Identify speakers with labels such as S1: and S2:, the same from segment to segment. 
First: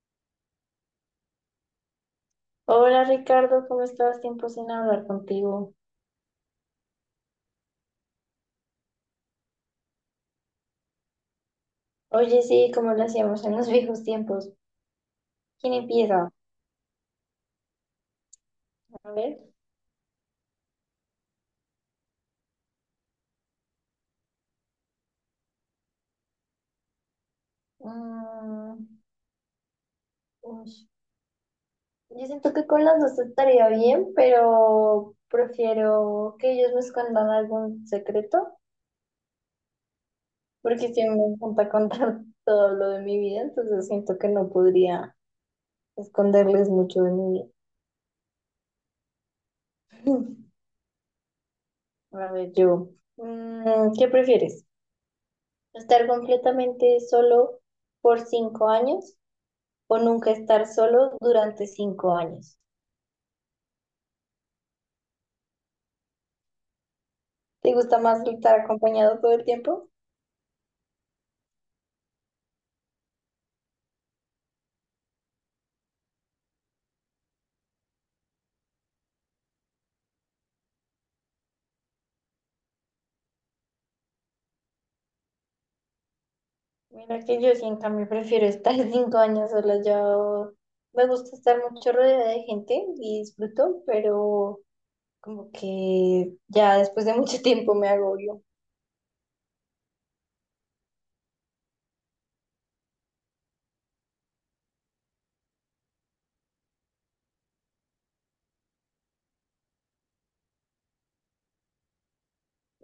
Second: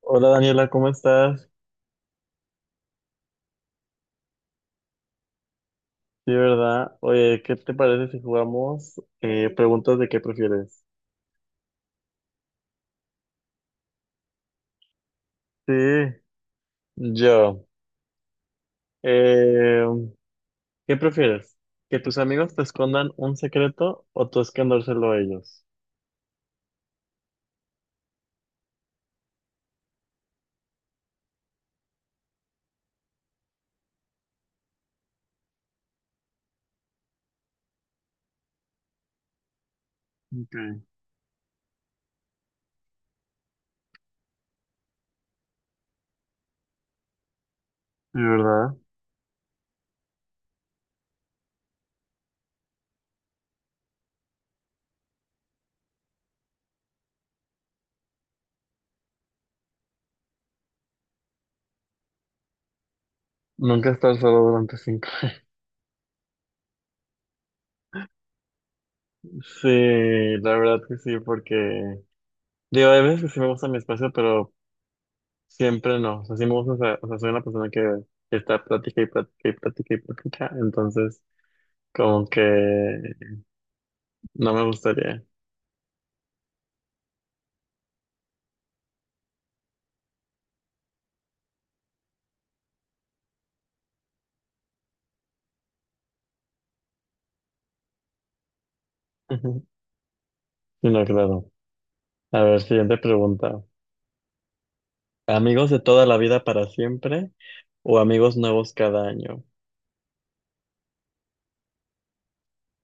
S1: Hola Daniela, ¿cómo estás?
S2: Hola Ricardo, ¿cómo estás? Tiempo sin hablar contigo.
S1: Sí, ¿verdad? Oye, ¿qué te parece si jugamos preguntas de qué prefieres?
S2: Oye, sí, como lo hacíamos en los viejos tiempos. ¿Quién
S1: Sí,
S2: empieza?
S1: yo.
S2: A ver.
S1: Eh, ¿qué prefieres? ¿Que tus amigos te escondan un secreto o tú escondérselo a ellos?
S2: Mm, uy. Yo siento que con las dos estaría bien, pero prefiero que ellos me escondan algún secreto,
S1: Ok, sí,
S2: porque si me encanta contar todo lo de mi vida, entonces siento que no podría esconderles mucho de mi vida.
S1: ¿verdad?
S2: A ver, ¿qué prefieres? ¿Estar completamente solo por 5 años o nunca estar solo durante 5 años?
S1: Nunca estar solo durante 5 años.
S2: ¿Te gusta más estar acompañado todo el
S1: Sí,
S2: tiempo?
S1: la verdad que sí, porque digo, hay veces que sí me gusta mi espacio, pero siempre no. O sea, sí me gusta, o sea, soy una persona que está plática y plática y plática y plática, entonces... Como que no me gustaría.
S2: Mira que yo sí, en cambio, prefiero estar 5 años sola. Yo me gusta estar mucho rodeada de gente y disfruto, pero como que ya después de mucho tiempo me agobio.
S1: Ujú. No, claro. A ver, siguiente pregunta. ¿Amigos de toda la vida para siempre o amigos nuevos cada año?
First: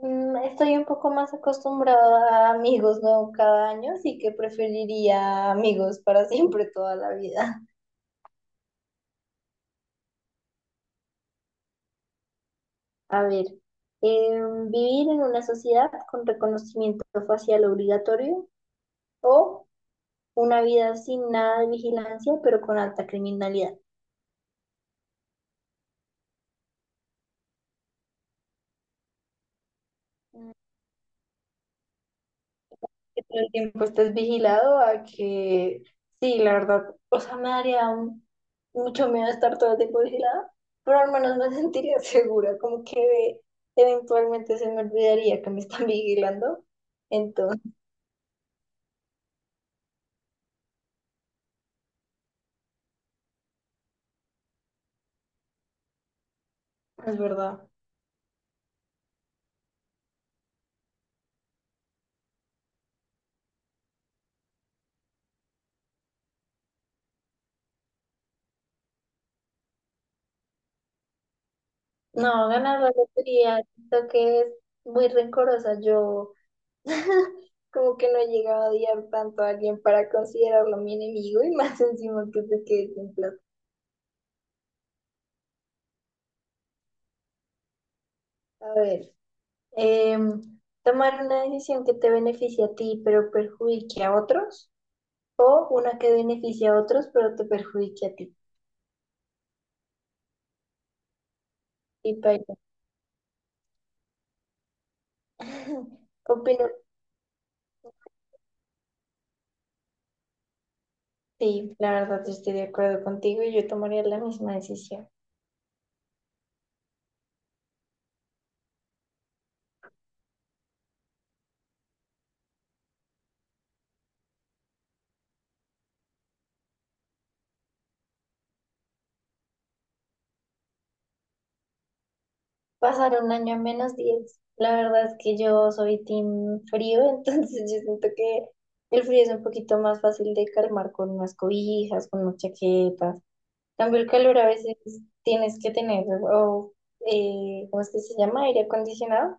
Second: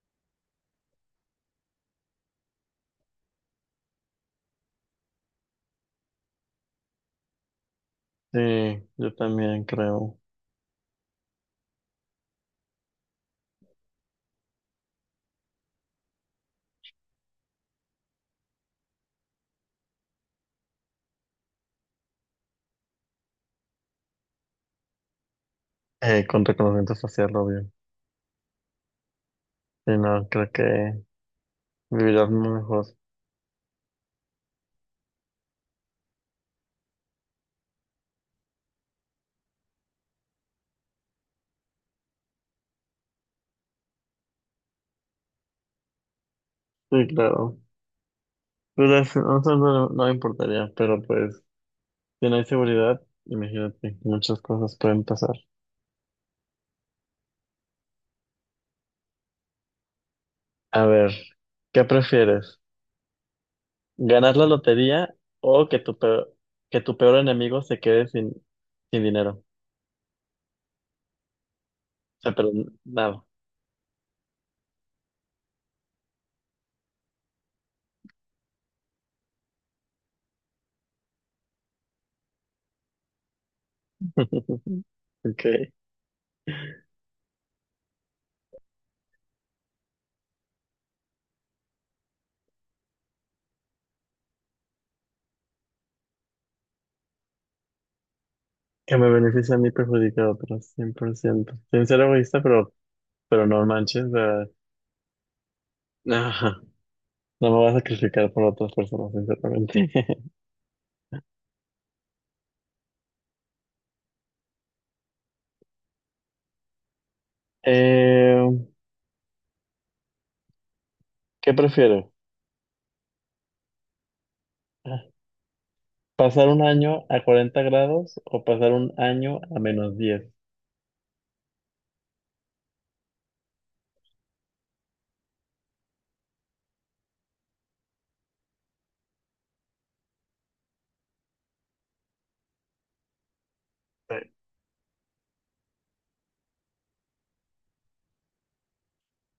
S2: Estoy un poco más acostumbrada a amigos nuevos cada año, así que preferiría amigos para siempre toda la vida.
S1: Sí, yo también creo.
S2: A ver, vivir en una sociedad con reconocimiento facial obligatorio o una vida sin nada de vigilancia, pero con alta criminalidad.
S1: Con reconocimiento facial, obvio. Sí, no, creo que vivirás muy mejor.
S2: Que todo el tiempo estés vigilado a que, sí, la verdad, o sea, me daría mucho miedo estar todo el tiempo vigilada, pero al menos me sentiría segura, como que eventualmente se me olvidaría que me están vigilando.
S1: Sí, claro.
S2: Entonces,
S1: Pero eso no, no no me importaría, pero pues, si no hay seguridad, imagínate, muchas cosas pueden pasar.
S2: es verdad.
S1: A ver, ¿qué prefieres? ¿Ganar la lotería o que tu peor enemigo se quede sin dinero? O sea,
S2: No,
S1: pero
S2: ganar la
S1: nada.
S2: lotería, siento que es muy rencorosa. Yo como que no he llegado a odiar tanto a alguien para considerarlo mi enemigo y más encima que te quedes sin plata.
S1: Ok.
S2: A ver, tomar una decisión que te beneficie a ti pero perjudique a otros o una que beneficie a otros pero te perjudique a ti.
S1: Que me beneficie a mí perjudica a otros, 100%. Sin ser
S2: Y
S1: egoísta,
S2: paila.
S1: pero no manches. Ajá.
S2: Opino,
S1: No me voy a sacrificar por otras personas, sinceramente.
S2: sí, la verdad yo estoy de acuerdo contigo y yo tomaría la misma decisión.
S1: Eh, ¿qué prefiero? ¿Pasar un año a 40 grados o pasar un año a -10?
S2: Pasar un año a -10. La verdad es que yo soy team frío, entonces yo siento que el frío es un poquito más fácil de calmar con unas cobijas, con unas chaquetas. En cambio, el
S1: Sí,
S2: calor a veces tienes que tener, o, ¿cómo es que se llama? Aire acondicionado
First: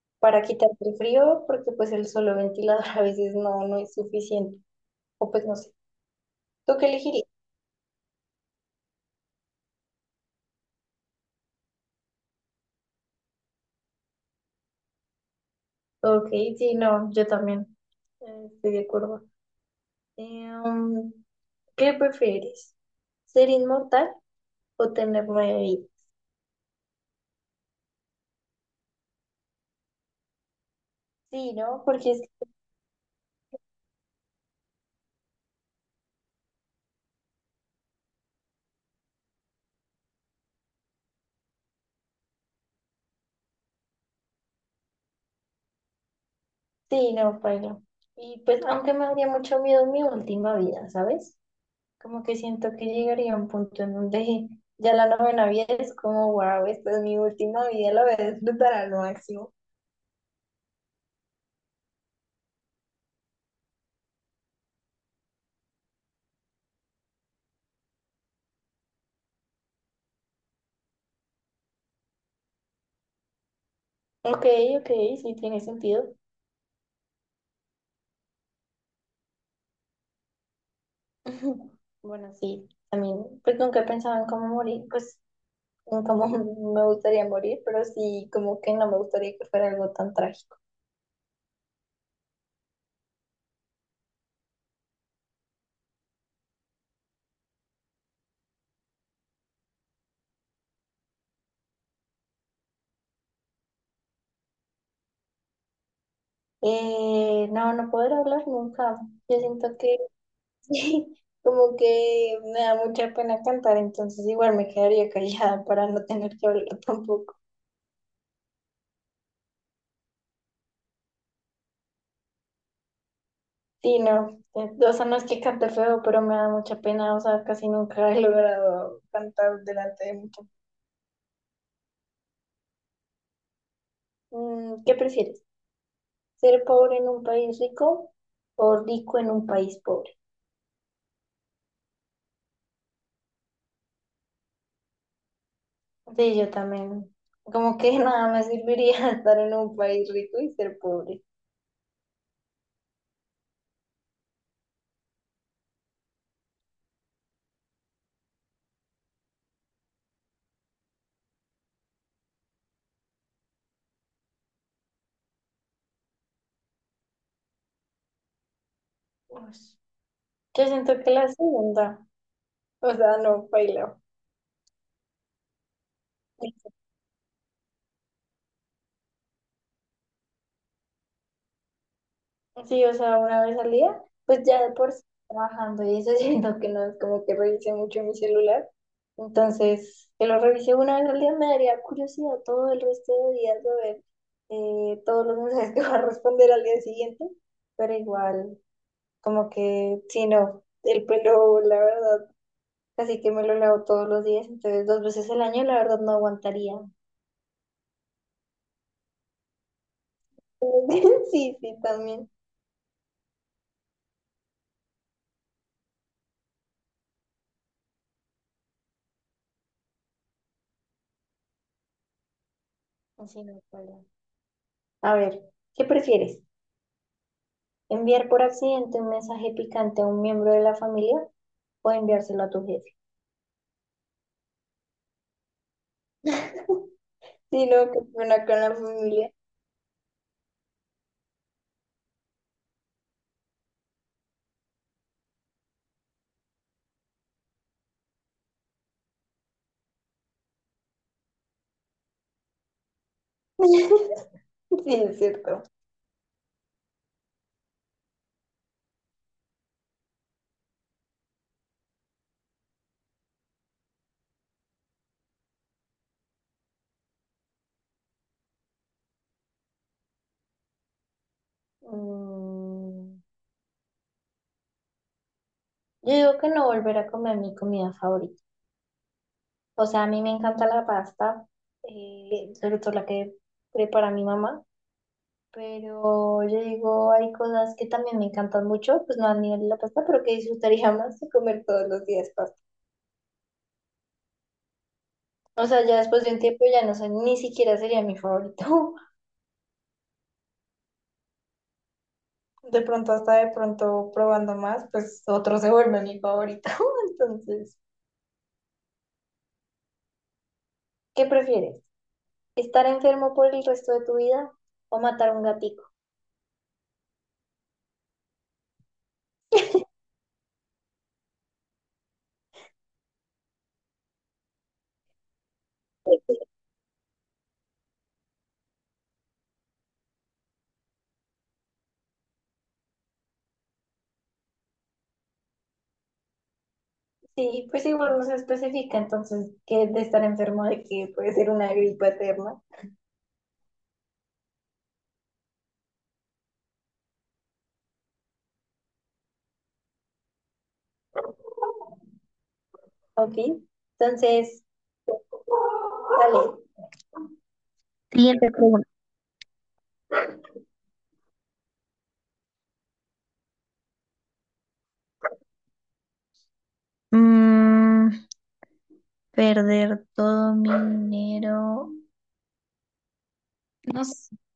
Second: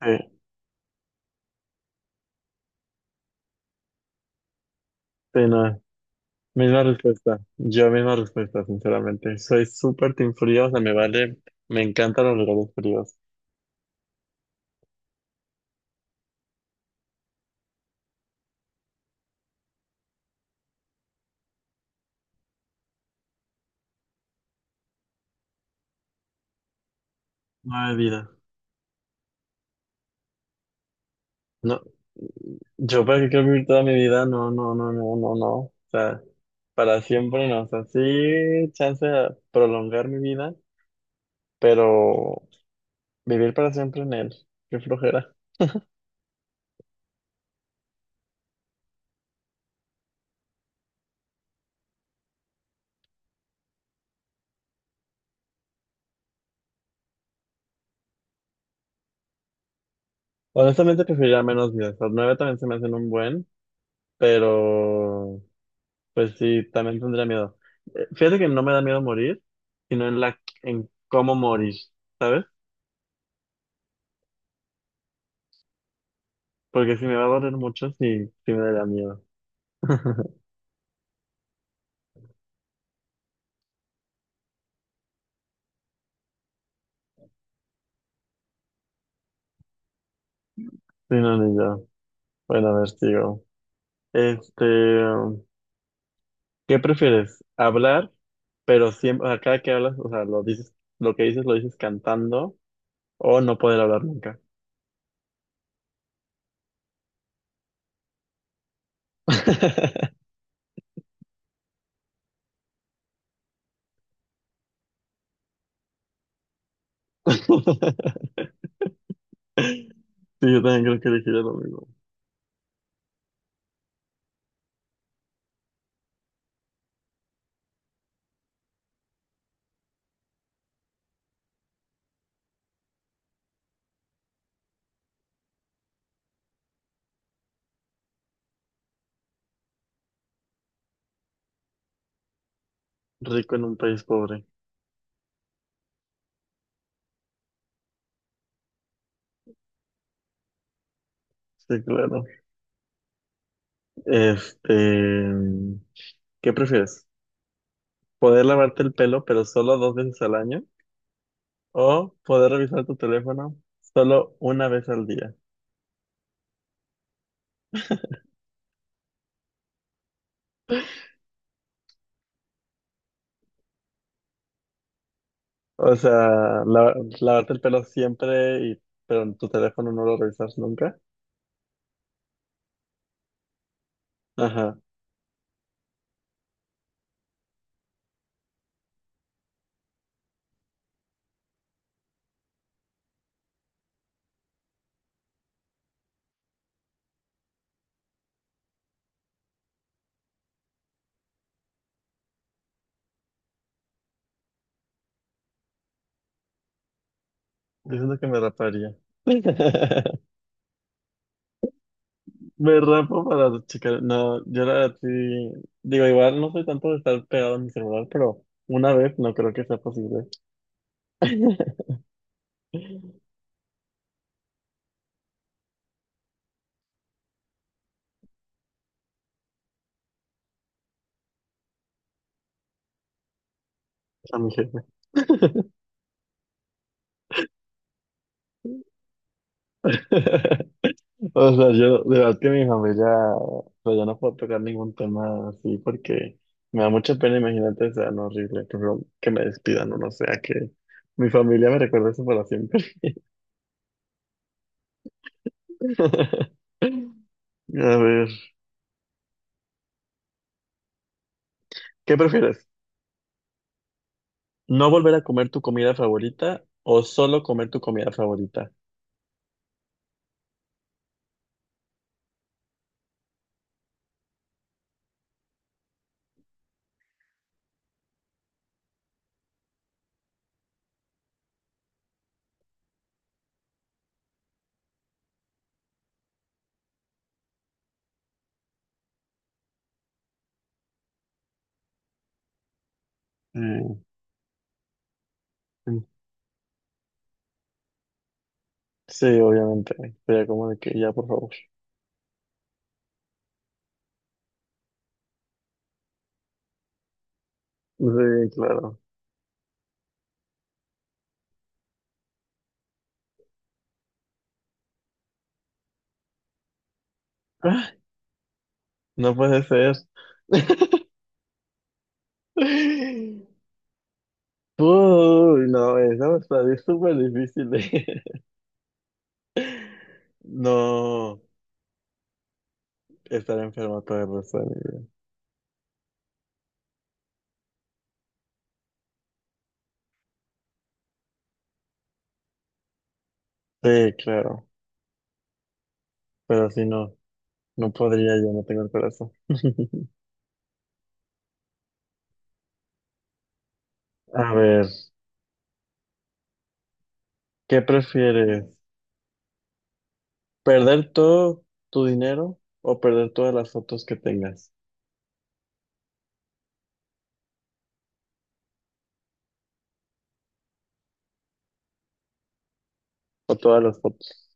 S1: sí,
S2: para quitarte el frío, porque pues el solo ventilador a veces no, no es suficiente. O
S1: sí,
S2: pues no sé,
S1: no.
S2: ¿tú qué elegirías?
S1: Yo misma respuesta, sinceramente. Soy súper team frío, o sea, me vale, me encantan los regalos fríos.
S2: Ok, sí, no, yo también, estoy de acuerdo. Em, ¿Qué prefieres? ¿Ser inmortal o tener nueve vidas?
S1: No hay vida.
S2: Sí,
S1: No,
S2: ¿no? Porque
S1: yo para qué quiero vivir toda mi vida, no, no, no, no, no, no. O sea, para siempre no, o sea, sí, chance de prolongar mi vida, pero vivir para siempre en él, qué flojera.
S2: sí, no, pero. Y pues, aunque me daría mucho miedo mi última vida, ¿sabes? Como que siento que llegaría a un punto en donde ya la novena vida es como, wow, esta es mi última vida, la voy a disfrutar al máximo.
S1: Honestamente preferiría menos días, los nueve también se me hacen un buen, pero pues sí, también tendría miedo. Fíjate que no me da miedo morir, sino en cómo morir, ¿sabes?
S2: Ok, ok, sí tiene sentido.
S1: Porque si me va a doler mucho, sí, sí me daría miedo.
S2: Bueno, sí, también, pues nunca he pensado en cómo morir, pues en cómo me gustaría morir, pero sí, como que no me gustaría que fuera algo tan trágico.
S1: Sí, no, ni yo. Bueno, a ver, sigo. Este, ¿qué prefieres? ¿Hablar, pero siempre, o sea, cada que hablas, o sea, lo dices, lo que dices lo dices cantando, o no poder hablar nunca?
S2: No, no poder hablar nunca. Yo siento que sí, como que me da mucha pena cantar, entonces igual me quedaría callada para no tener que hablar tampoco.
S1: Sí, yo también creo que elegiría lo mismo.
S2: Sí, no, o sea, no es que cante feo, pero me da mucha pena, o sea, casi nunca he logrado cantar delante de mucha. ¿Qué prefieres? ¿Ser pobre en un país rico o rico en un país pobre?
S1: Rico en un país pobre.
S2: Sí, yo también. Como que nada me serviría estar en un país rico y ser pobre.
S1: Sí, claro. Este, ¿qué prefieres? ¿Poder lavarte el pelo, pero solo dos veces al año, o poder revisar tu teléfono solo una vez al día?
S2: Uy. Yo siento que la segunda, o sea, no bailo.
S1: O sea, lavarte el pelo siempre, y, pero en tu teléfono no lo revisas nunca.
S2: Sí, o sea, una vez al día, pues ya de
S1: Ajá,
S2: por sí trabajando y eso siento que no es como que revise mucho mi celular. Entonces, que lo revise una vez al día me daría curiosidad todo el resto de días de ver, todos los mensajes que va a responder al día siguiente, pero igual, como que si no, el pelo, la verdad, así que me lo lavo todos los días, entonces 2 veces al año, la verdad, no aguantaría.
S1: diciendo que me raparía.
S2: Sí, sí, también.
S1: Me rapo para checar. No, yo la verdad sí. Digo, igual no soy tanto de estar pegado a mi celular, pero una vez no creo que sea posible.
S2: Así no, Paula. A ver, ¿qué prefieres? ¿Enviar por accidente un mensaje picante a un miembro de la familia o enviárselo a tu jefe?
S1: A mi jefe.
S2: Sí, lo que pena con la familia.
S1: O sea, yo, de verdad que mi familia, o sea, yo no puedo tocar ningún tema así porque me da mucha pena, imagínate, o sea, no horrible, pero que me despidan o no sea que mi familia me recuerde eso para siempre.
S2: Sí, es cierto.
S1: A ver, ¿qué prefieres? ¿No volver a comer tu comida favorita o solo comer tu comida favorita?
S2: Mm, yo digo que no volver a comer mi comida favorita. O sea, a mí me encanta la pasta, sobre todo la que prepara mi mamá, pero yo digo, hay cosas que también me encantan mucho, pues no a nivel de la pasta, pero que disfrutaría más de comer todos los días pasta.
S1: Mm,
S2: O sea, ya
S1: mm.
S2: después de un tiempo ya no sé, ni siquiera sería mi favorito.
S1: Sí, obviamente, sería como de que ya, por favor.
S2: De pronto, hasta de pronto probando más, pues otro se vuelve mi favorito. Entonces,
S1: Sí, claro.
S2: ¿qué prefieres? ¿Estar enfermo por el resto de tu vida o matar un gatito?
S1: Ah, no puede ser. Uy, no, eso está es súper difícil. No, estar enfermo todo el resto de mi
S2: Sí, pues igual no se especifica, entonces, que de estar enfermo de que puede ser una gripa eterna.
S1: vida. Sí, claro, pero si no, no podría, yo no tengo el corazón.
S2: Ok,
S1: A
S2: entonces,
S1: ver,
S2: dale.
S1: ¿qué
S2: Siguiente
S1: prefieres?
S2: pregunta.
S1: ¿Perder todo tu dinero o perder todas las fotos que tengas?
S2: Mm, Perder todo mi dinero.
S1: O todas las
S2: No sé.
S1: fotos.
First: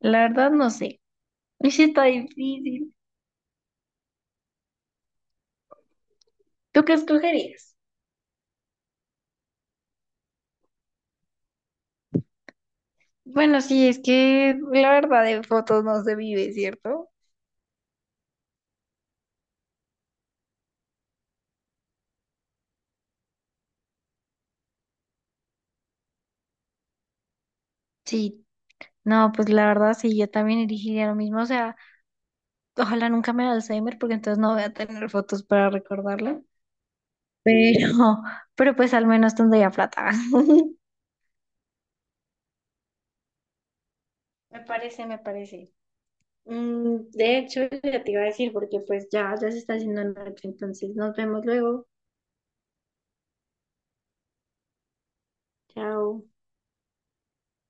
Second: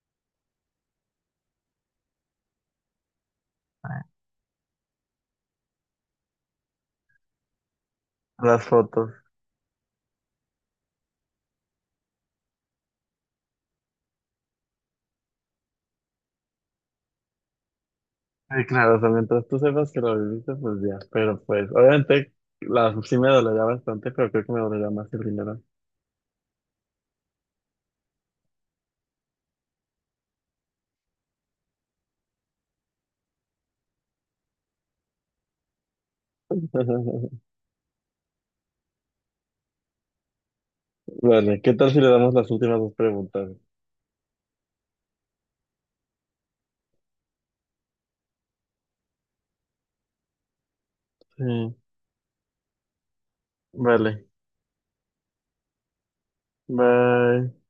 S2: La verdad no sé. Uy, sí está difícil. ¿Tú qué escogerías?
S1: Las fotos.
S2: Bueno, sí, es que la verdad de fotos no se vive, ¿cierto?
S1: Sí, claro, o sea, mientras tú sepas que lo viviste, pues ya, pero pues, obviamente, sí me dolería bastante, pero creo que me dolería más el dinero.
S2: Sí, no, pues la verdad sí, yo también elegiría lo mismo. O sea, ojalá nunca me dé Alzheimer porque entonces no voy a tener fotos para recordarlo. Pero, pero pues al menos tendría plata.
S1: Vale, ¿qué tal si le damos las últimas dos preguntas?
S2: Me parece, me parece. De hecho, ya te iba a decir porque pues ya se está haciendo noche, entonces nos vemos
S1: Sí,
S2: luego.
S1: vale,
S2: Chao.
S1: bye.